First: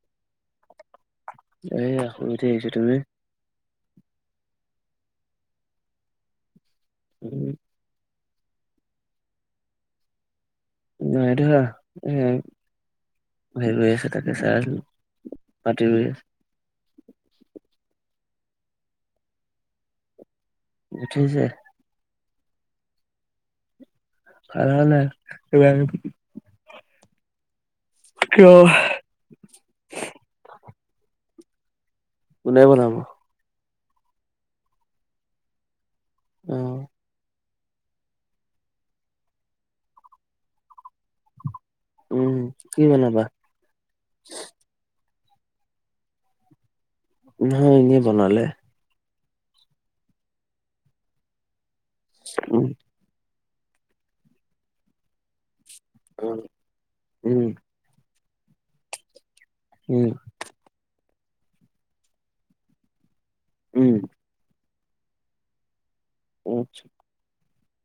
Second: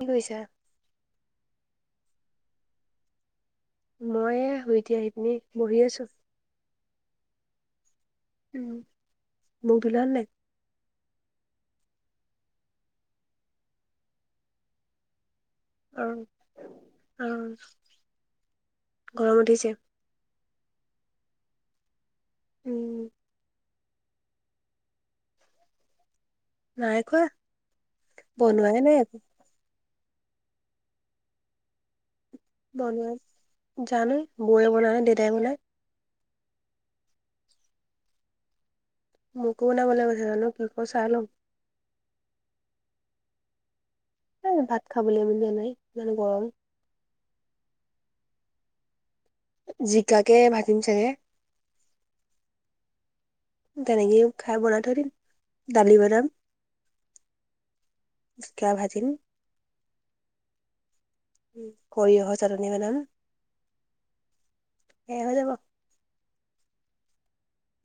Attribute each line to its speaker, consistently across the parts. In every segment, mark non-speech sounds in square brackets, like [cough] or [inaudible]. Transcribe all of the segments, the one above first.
Speaker 1: কি কৰিছা।
Speaker 2: এ আ শুই উঠি আহিছো তুমি।
Speaker 1: মই উুই উতি আহি পিনি বহি আছো। [unintelligible]
Speaker 2: উম।
Speaker 1: উম মুক ধুলালে নে নাই।
Speaker 2: নাই ধোৱা হম আছে তাকে চাইআছিলো।
Speaker 1: আৰু আৰু গৰম উঠিছে।
Speaker 2: উঠিছে।
Speaker 1: উম।
Speaker 2: খালানে নাই [unintelligible]
Speaker 1: নাই খোৱা,
Speaker 2: কিয়
Speaker 1: বনোৱাই নাই একো।
Speaker 2: [inaudible] কোনে বনাব।
Speaker 1: বনোৱা জানো বৌ বনাই নে দেউতাই বনাই।
Speaker 2: আহ।
Speaker 1: মোকো বনাবলৈ কৈছে জানো কি কৰু চাই লম। [unintelligible]
Speaker 2: উম কি বনাবা।
Speaker 1: ন ভাত খাবলৈ ইমান দিয় নাই ইমান গৰম। [unintelligible]
Speaker 2: নহয় এনেই বনালে।
Speaker 1: জিকাকে ভাজিম চাগে।
Speaker 2: উ।
Speaker 1: তেনেকে খাই বনাই থৈ দিম, দালি বনাম।
Speaker 2: উম উম
Speaker 1: জিকা ভাজিম।
Speaker 2: উম।
Speaker 1: কৰি অহ চাটনী মাদাম। [unintelligible]
Speaker 2: উম।
Speaker 1: এব দোব।
Speaker 2: আছা।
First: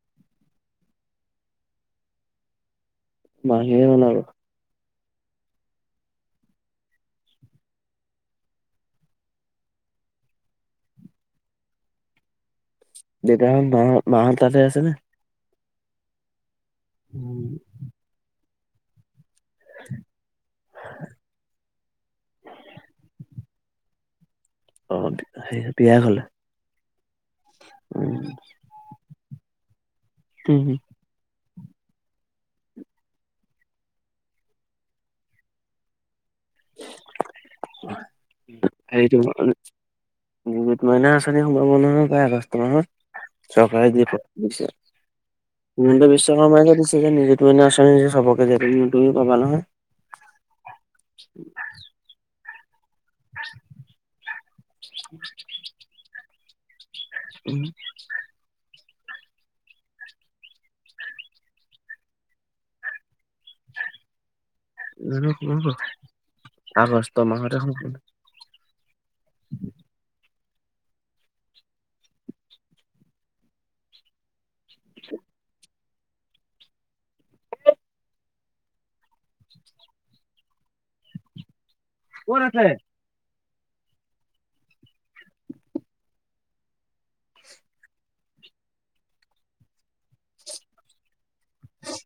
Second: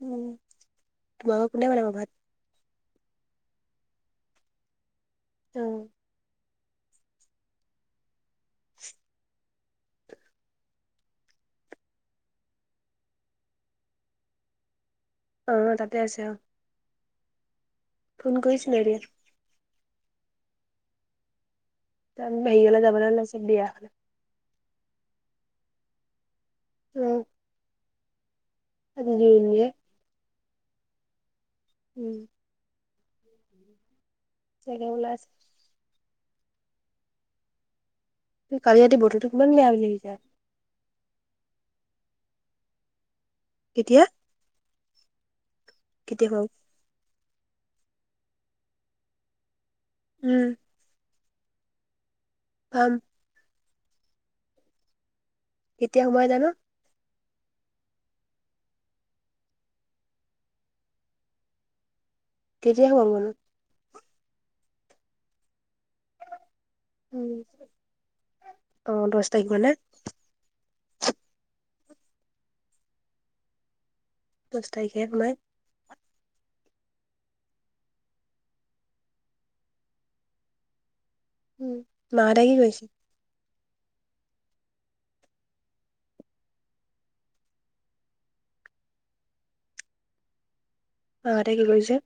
Speaker 1: উম, তোমোকৰ কোনে বনাব ভাত।
Speaker 2: মহিয়ে বনাব।
Speaker 1: অহ।
Speaker 2: দেউতাহত মাহ মাহ তালতে আছে নে।
Speaker 1: অ তাতে আছে অ।
Speaker 2: উম [inaudible]
Speaker 1: গৈছ নয়-
Speaker 2: [unintelligible]
Speaker 1: হেৰীলে যাব লৈছে বিয়া খাবলে-
Speaker 2: অ সেই বিয়া ঘৰলে-
Speaker 1: উম-
Speaker 2: উ-
Speaker 1: আ নিনে-
Speaker 2: উম-
Speaker 1: উম যাব ওলাই‌ আছে- কালি ৰাতি
Speaker 2: হেৰী টো-
Speaker 1: বতৰটো কিমান বেয়া বুলি আহিছে
Speaker 2: মইনা আঁচনি সোমাব নহয় প্ৰায় আগষ্ট মাহত চৰকাৰে
Speaker 1: কেতিয়া
Speaker 2: দি পছে- হিমন্ত
Speaker 1: কেতিয়া
Speaker 2: বিশ্ব
Speaker 1: সোমাম
Speaker 2: শৰ্মাই যে দিছে যে নিযুত মইনা আচনি যে চবকে যে তুমি পাবা নহয়-
Speaker 1: উম-
Speaker 2: উম- [unintelligible]
Speaker 1: অম [unintelligible]
Speaker 2: [unintelligible]
Speaker 1: কেতিয়া সোমাই জানো?
Speaker 2: উম [unintelligible]
Speaker 1: কেতিয়া সোমাব নো?
Speaker 2: গ- আগষ্ট
Speaker 1: উম
Speaker 2: মাহতে হ-
Speaker 1: অ দহ তাৰিখ মানে দহ তাৰিখে সোমায়- উ মা
Speaker 2: ক'ত
Speaker 1: হঁতে কি
Speaker 2: আছে?
Speaker 1: কৰিছে? মা হঁতে কি কৰিছে?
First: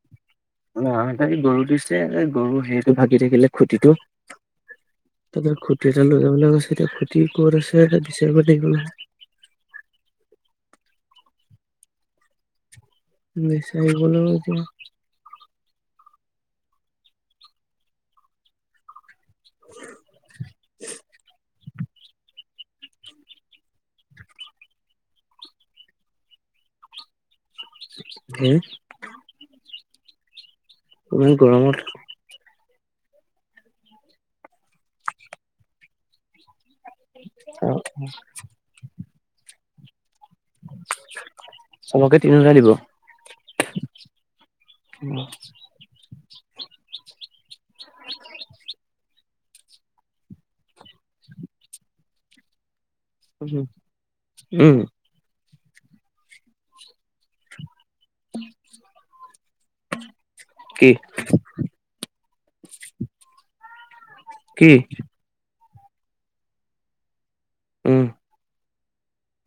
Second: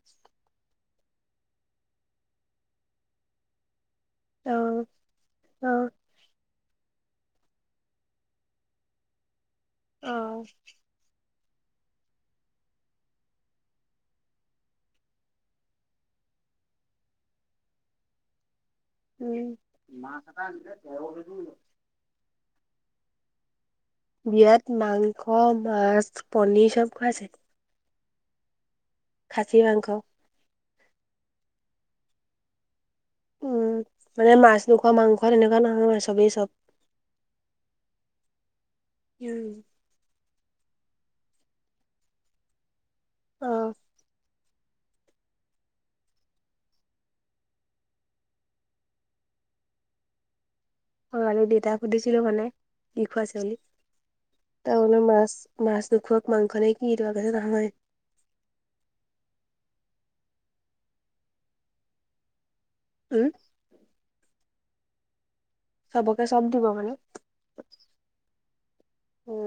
Speaker 2: ন এই গৰু দিছে গৰু হেৰিটো ভাগি থাকিলে খুটিটো-
Speaker 1: অ
Speaker 2: তাৰপিছত
Speaker 1: অ
Speaker 2: খুটি এটা লৈ যাব কৈছে- এতিয়া খুতি ক'ত আছে বিচাৰিব লাগিব নহ‌য়-
Speaker 1: আহ-
Speaker 2: বচাৰিব এতিয়া-
Speaker 1: উম ম ক- বিয়াত মাংস মাছ পনিৰ চব খুৱাইছে-
Speaker 2: হম-
Speaker 1: খাছি মাংস-
Speaker 2: ত গৰমত-
Speaker 1: উম মানে মাছ দুখন মাংস তেনেকুৱা নহয় চবেই চব
Speaker 2: অহ
Speaker 1: উম
Speaker 2: চবকে তিনিওটাই দিব
Speaker 1: অহ
Speaker 2: অহ [unintelligible]
Speaker 1: কালি দেতাক সুধিছিলো মানে কি খোৱাইছে বুলি
Speaker 2: উম
Speaker 1: তাওনৰ মাছ মাছ নোখোৱাক মাংস নে কি এটাই নহয়।
Speaker 2: কি
Speaker 1: উম।
Speaker 2: কি।
Speaker 1: চবকে চব দিব মানে
Speaker 2: উম।
Speaker 1: হা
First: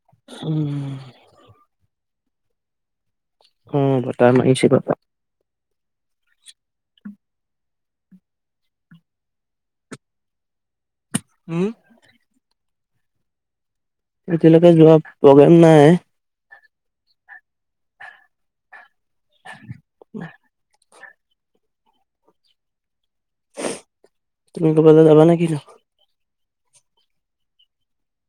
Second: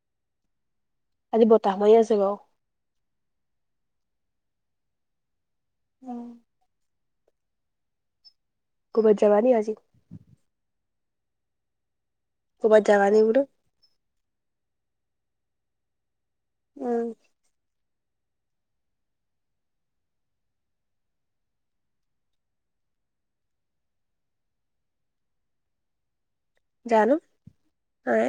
Speaker 2: উম।
Speaker 1: আজি বতাহ মাৰি আছে বাওঁ।
Speaker 2: উমঁ বতাহ মাৰিছে বা।
Speaker 1: উম। ক'বাত যাবা নি আজি?
Speaker 2: উম।
Speaker 1: ক'বাত যাবা নি বোলো।
Speaker 2: এতিয়ালৈকে যোৱা প্ৰগ্ৰেম নায়।
Speaker 1: উমঁ।
Speaker 2: [unintelligible] তুমি ক'বালৈ যাবা নে কিনো?
Speaker 1: জানো হে।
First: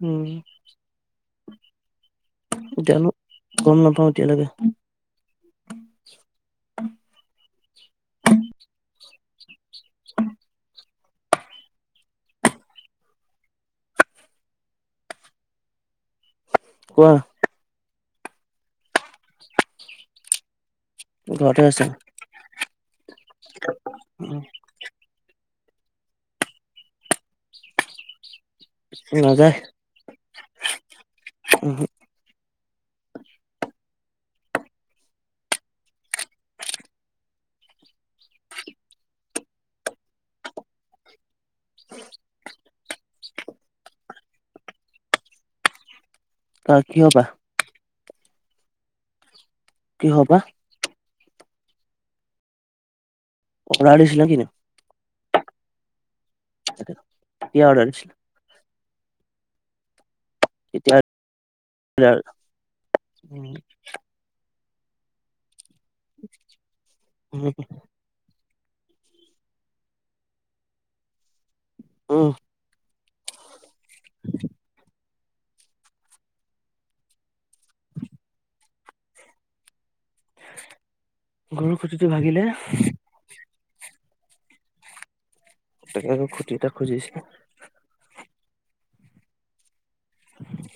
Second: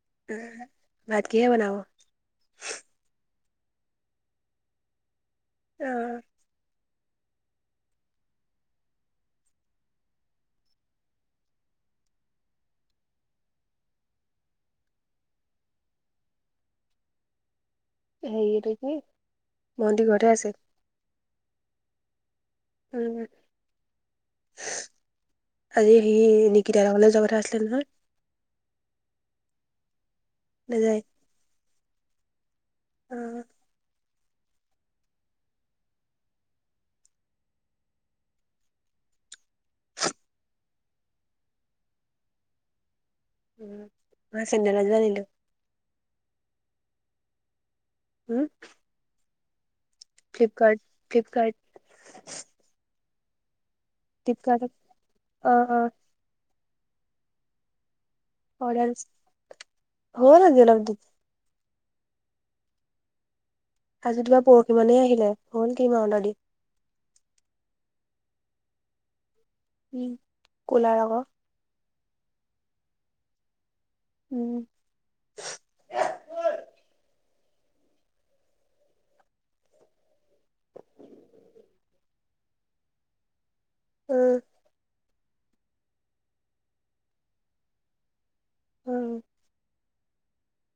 Speaker 2: উম।
Speaker 1: ভাত কিহে বনাব?
Speaker 2: জানো গম নাপাওঁ এতিয়ালৈকে।
Speaker 1: অহ।
Speaker 2: [unintelligible] [unintelligible] কোৱা।
Speaker 1: সেই এইটো টো কি ভণ্টি ঘৰতে আছে?
Speaker 2: ঘৰতে আছে
Speaker 1: উম
Speaker 2: উম।
Speaker 1: আজি সি নিকিতা ঘৰলে যোৱা কথা আছিলে নহয়।
Speaker 2: নাজায়।
Speaker 1: নাজায়। অ।
Speaker 2: [unintelligible]
Speaker 1: উম মই চেণ্ডেল এজোৰ আনিলো।
Speaker 2: কাৰ কিহৰ পৰা?
Speaker 1: হম।
Speaker 2: কি হবা
Speaker 1: ফ্লিপকাৰ্ট ফ্লিপকাৰ্ট।
Speaker 2: অৰ্ডাৰ দিছিলা কি নো।
Speaker 1: অঁ অঁ।
Speaker 2: কেতিয়া অৰ্ডাৰ দিছিলা?
Speaker 1: অৰ্ডাৰ হ'ল আজি অলপ দিন।
Speaker 2: [unintelligible] উম।
Speaker 1: আজি তোমাৰ পৰহি মানেই আহিলে। হ'ল [unintelligible] অৰ্ডাৰ দি।
Speaker 2: [unintelligible]
Speaker 1: উম কুলা ৰঙৰ
Speaker 2: উম।
Speaker 1: উমঁ।
Speaker 2: গৰুৰ খুটিটো ভাগিলে।
Speaker 1: উমঁ।
Speaker 2: টাকে আকৌ খুটি এটা খুজিছে।
Speaker 1: উম,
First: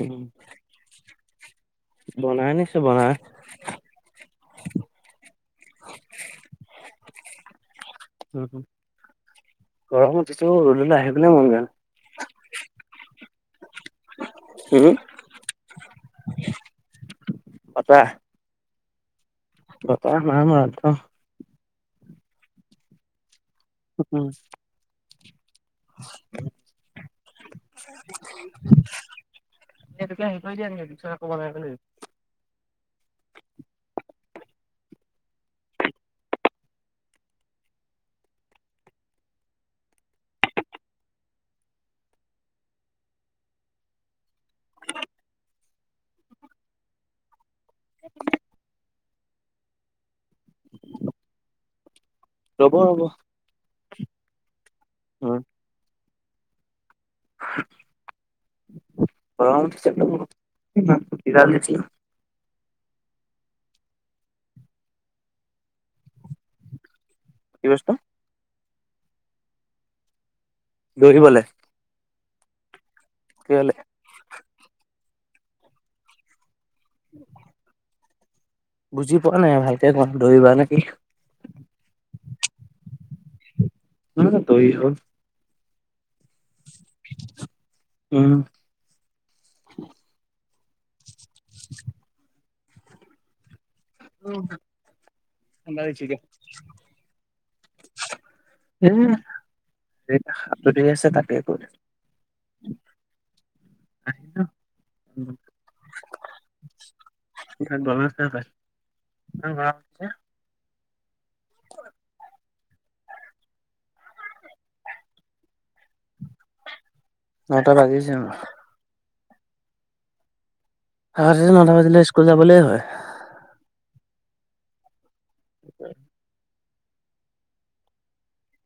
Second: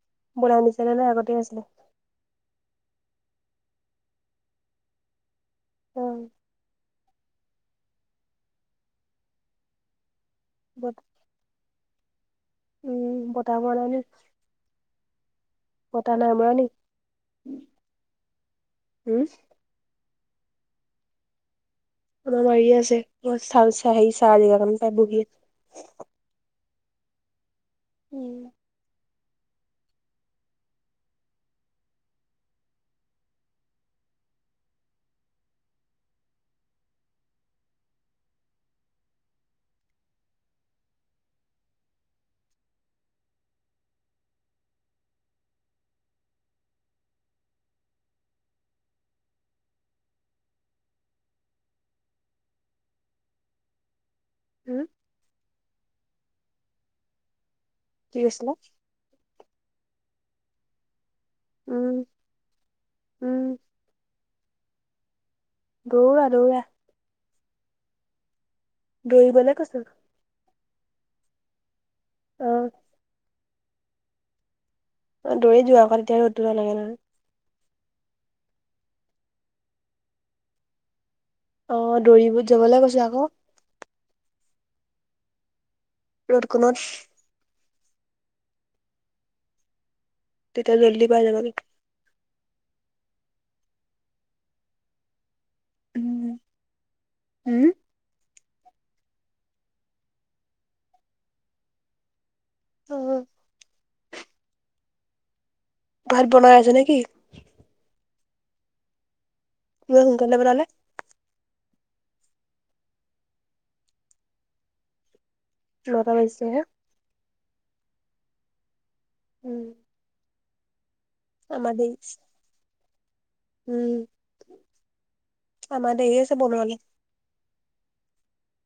Speaker 2: উমঁ
Speaker 1: বনাই দিছেনে নাই আগতে আছিলে
Speaker 2: বনাই নিছোঁ বনাই।
Speaker 1: অ।
Speaker 2: উমঁ, গৰম উঠিছে অওঁ
Speaker 1: বত
Speaker 2: ৰদলে আহিবলে মন যোৱা
Speaker 1: কা বনাইনো
Speaker 2: হুম।
Speaker 1: বতাহ নাই মৰা নি
Speaker 2: বতাহ
Speaker 1: হুম?
Speaker 2: বতাহ নাই মৰা ক।
Speaker 1: কোনোবা এৰিয়ে আছে, কিবা ছালচাহ হেৰি চা বুলি কয় সেইখন তাই বগীয়ে
Speaker 2: [unintelligible] এটোকে
Speaker 1: উম
Speaker 2: হেৰি কৰি দিয়া নেকি [inaudible] [inaudible] ৰ'ব ৰ'ব!
Speaker 1: হুম!
Speaker 2: [inaudible]
Speaker 1: কি কৈছিলা
Speaker 2: গৰম উঠিছে বহুত [inaudible]
Speaker 1: উম উম দৌৰা দৌৰা।
Speaker 2: কি বস্তু?
Speaker 1: দৌৰিবলে কৈছোঁ।
Speaker 2: দৌৰিবলে।
Speaker 1: অহ।
Speaker 2: কি হলে?
Speaker 1: অ দৌৰি যোৱা আকৌ তেতিয়া ৰদটো নালাগে নহয়।
Speaker 2: বুজি পোৱা নাই ভালকে কোৱা দৌৰিবা নেকি?
Speaker 1: অ দৌৰিব যাবলে কৈছো আকৌ।
Speaker 2: তই হ
Speaker 1: ৰড কনত।
Speaker 2: উম।
Speaker 1: তেতিয়া জল্দি পাই যাবা গে। উম
Speaker 2: [inaudible]
Speaker 1: উম।
Speaker 2: উম যি আছে তাকে কৰোঁ।
Speaker 1: অহ।
Speaker 2: [inaudible]
Speaker 1: ভাত বনাই আছে নেকি?
Speaker 2: [inaudible]
Speaker 1: ইমান সোনকালে বনালে? নটা বাজিছে হে।
Speaker 2: নটা বাজিছে অহ।
Speaker 1: উম।
Speaker 2: আগতেটো নটা
Speaker 1: আমাৰ দেৰি
Speaker 2: বাজিলে স্কুল যাবলে হয়।
Speaker 1: উম আমাৰ দেৰি আছে বনুৱালে।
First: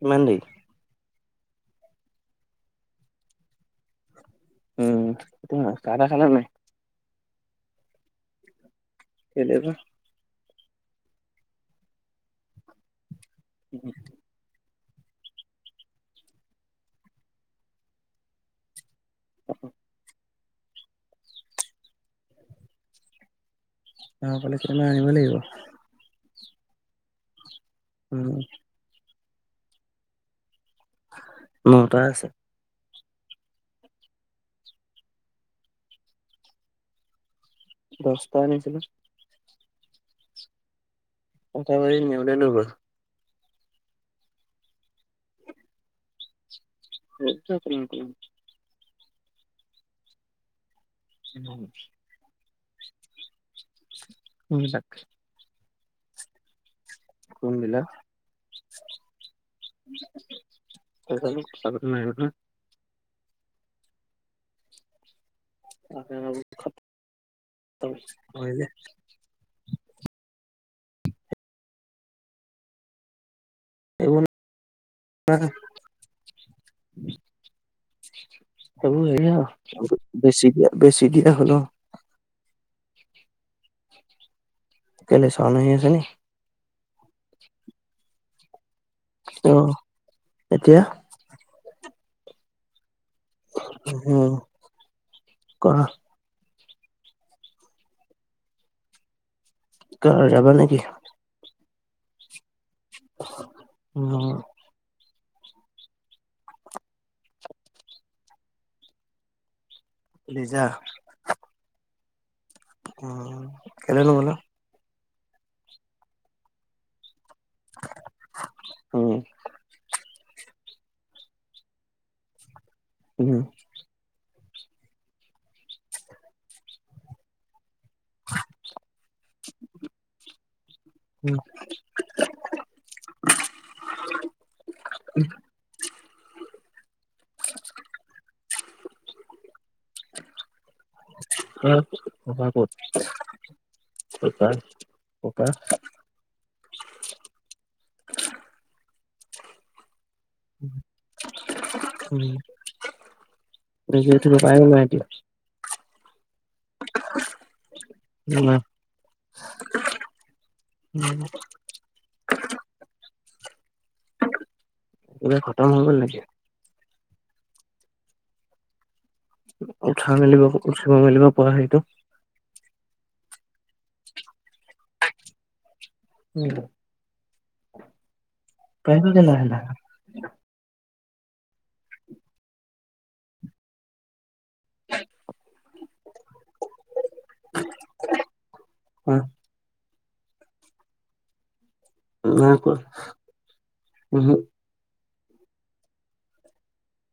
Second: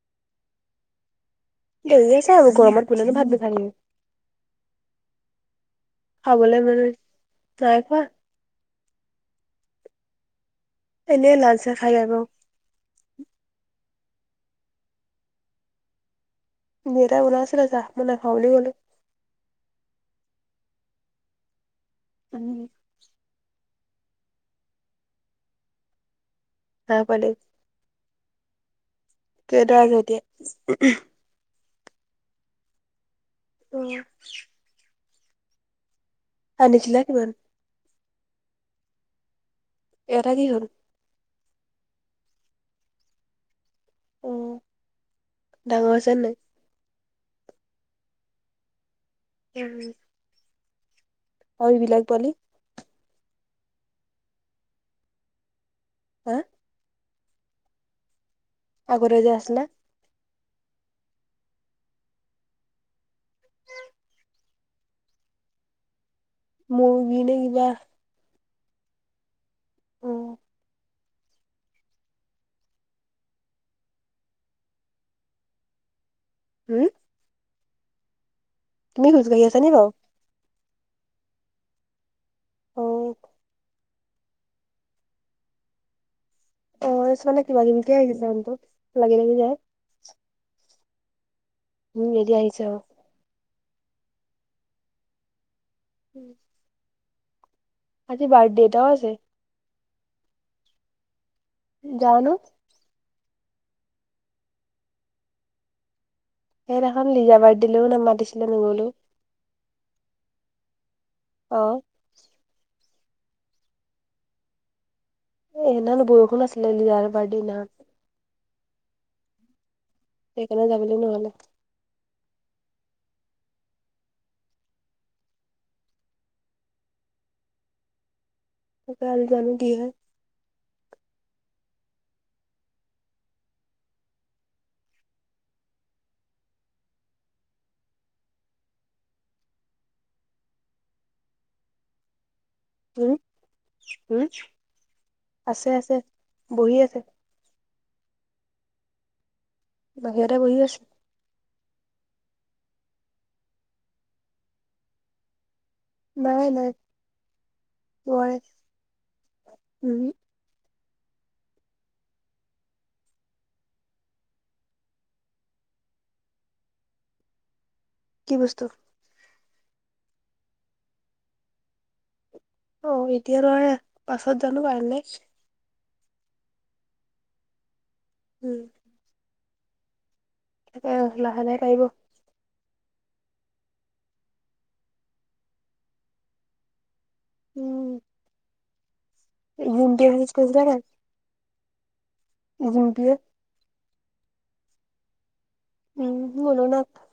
Speaker 2: কিমান দেৰি?
Speaker 1: দেৰি আছে আৰু গৰমত কোনেনো ভাত বনাই।
Speaker 2: উম, তুমি চাহ টাহ খালা নাই?
Speaker 1: খাবলৈ মন নাই খোৱা।
Speaker 2: কেলে বা?
Speaker 1: এনেই লাল চাহ খাই বেয়া পাওঁ।
Speaker 2: [unintelligible]
Speaker 1: দেতাই বনাইচিলে চাহ মই নাখাওঁ বুলি কলোঁ।
Speaker 2: অ
Speaker 1: উম
Speaker 2: অ গাওঁ ঘৰলে কেতিয়াবা আনিব লাগিব।
Speaker 1: [inaudible]
Speaker 2: উম
Speaker 1: কেইটা আছে এতিয়া
Speaker 2: নটা আছে।
Speaker 1: উম আনিছিলা কিমান?
Speaker 2: দস্তা আনিছিলোঁ
Speaker 1: এটা কি হল?
Speaker 2: [unintelligible]
Speaker 1: অ ডাঙৰ হৈছে নাই?
Speaker 2: [unintelligible]
Speaker 1: উম অ এইবিলাক পোৱালি
Speaker 2: সিবিলাক
Speaker 1: হা
Speaker 2: কোন বিলাক
Speaker 1: আগতে যে আছিলে
Speaker 2: [unintelligible]
Speaker 1: [unintelligible]
Speaker 2: হয়নে
Speaker 1: উম
Speaker 2: এইবোৰ
Speaker 1: হুম
Speaker 2: হ'ব
Speaker 1: তুমি
Speaker 2: এইয়া
Speaker 1: খোজকাঢ়ি আছা নি বাৰু
Speaker 2: বেছি দিয়া বেছি দিয়া হল
Speaker 1: অ
Speaker 2: [unintelligible]
Speaker 1: [unintelligible] যায়
Speaker 2: অহ এতিয়া
Speaker 1: উম এতিয়া আহিছে
Speaker 2: উম কৰা
Speaker 1: আজি বাৰ্থডেটাও আছে
Speaker 2: কাৰ যাবা নেকি?
Speaker 1: যানো
Speaker 2: উম
Speaker 1: সেইদিখন লিজা বাৰ দিলোও ন মাতিছিলে নগলো
Speaker 2: লিজা
Speaker 1: অ
Speaker 2: উম কেলে নগলা
Speaker 1: এ এনে বৰষুণ আছিলে ন লিজাৰ বাৰ্থডে দিনাখন
Speaker 2: উম
Speaker 1: সেইকাৰণে যাবলৈ নহলে
Speaker 2: উম
Speaker 1: [unintelligible]
Speaker 2: [unintelligible] [unintelligible] অ ক কত
Speaker 1: উম, উম,
Speaker 2: ককাৰ
Speaker 1: আছে
Speaker 2: [unintelligible]
Speaker 1: আছে বহি আছে। বাহিৰৰে বহি আছো
Speaker 2: দে থ উপায় নাই এতিয়া [unintelligible]
Speaker 1: নাই নাই নোৱাৰে
Speaker 2: উম
Speaker 1: উম,
Speaker 2: উম গোটেই খটম হৈ গ'ল নেকি [unintelligible]
Speaker 1: কি বস্তু
Speaker 2: উৎসাহ মেলিব উঠিব মেলিব পোৱা সেইটো
Speaker 1: অ', এতিয়া লয় পাছত জানো পাই নে [unintelligible] উম,
Speaker 2: কাৰেন্ত দে না [unintelligible]
Speaker 1: আ লাহে লাহে পাৰিব
Speaker 2: [unintelligible] [inaudible]
Speaker 1: উম
Speaker 2: অ
Speaker 1: জিন্তিয়ে উইছ কৰিছিলে নাই [unintelligible]
Speaker 2: নাইকৰা
Speaker 1: জিম্পীয়ে
Speaker 2: ওহোঁ
Speaker 1: উম মুলেও নাইকৰা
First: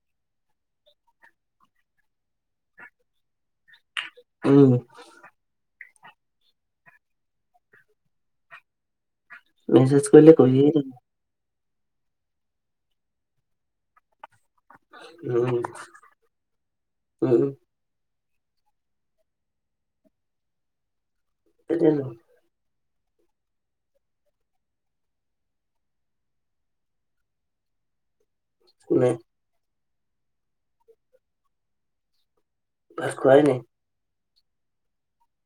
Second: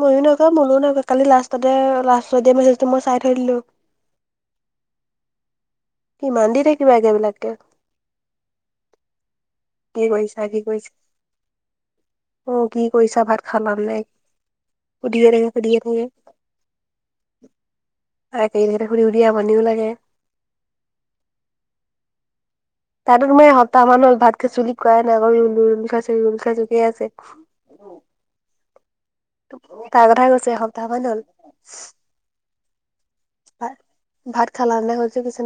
Speaker 1: ময়ো নাইকৰা মোলৈ নাইকৰা কালি লাষ্টতে লাষ্টত দিয়া মেচেজটো মই চাই থৈ দিলো
Speaker 2: উম
Speaker 1: কিমান দি থাকিবা একেবিলাকে কি
Speaker 2: মেছেজ কৰিলে
Speaker 1: কৰিছা কি
Speaker 2: কৰিয়ে থাকে
Speaker 1: কৰিছা অ কি কৰিছা ভাত খালা নে নাই শুধিয়ে থাকে
Speaker 2: উম
Speaker 1: শুধিয়ে থাকে একে গিতাকে শুধি শুধি আমনিও লাগে
Speaker 2: এতিয়া নো
Speaker 1: তাতো তোমাৰ এ সপ্তাহ মান হ'ল ভাত খাইছু বুলি কোৱাই নাই অকল ৰুল ৰুল খাইছো ৰুল খাইছো কে আছে
Speaker 2: নাই
Speaker 1: তাই কথাই কৈছো এসপ্তাহ মান হ'ল
Speaker 2: ভাত খুৱাই নাই
Speaker 1: ভাত ভাত খালানে শুধিছো কৈছে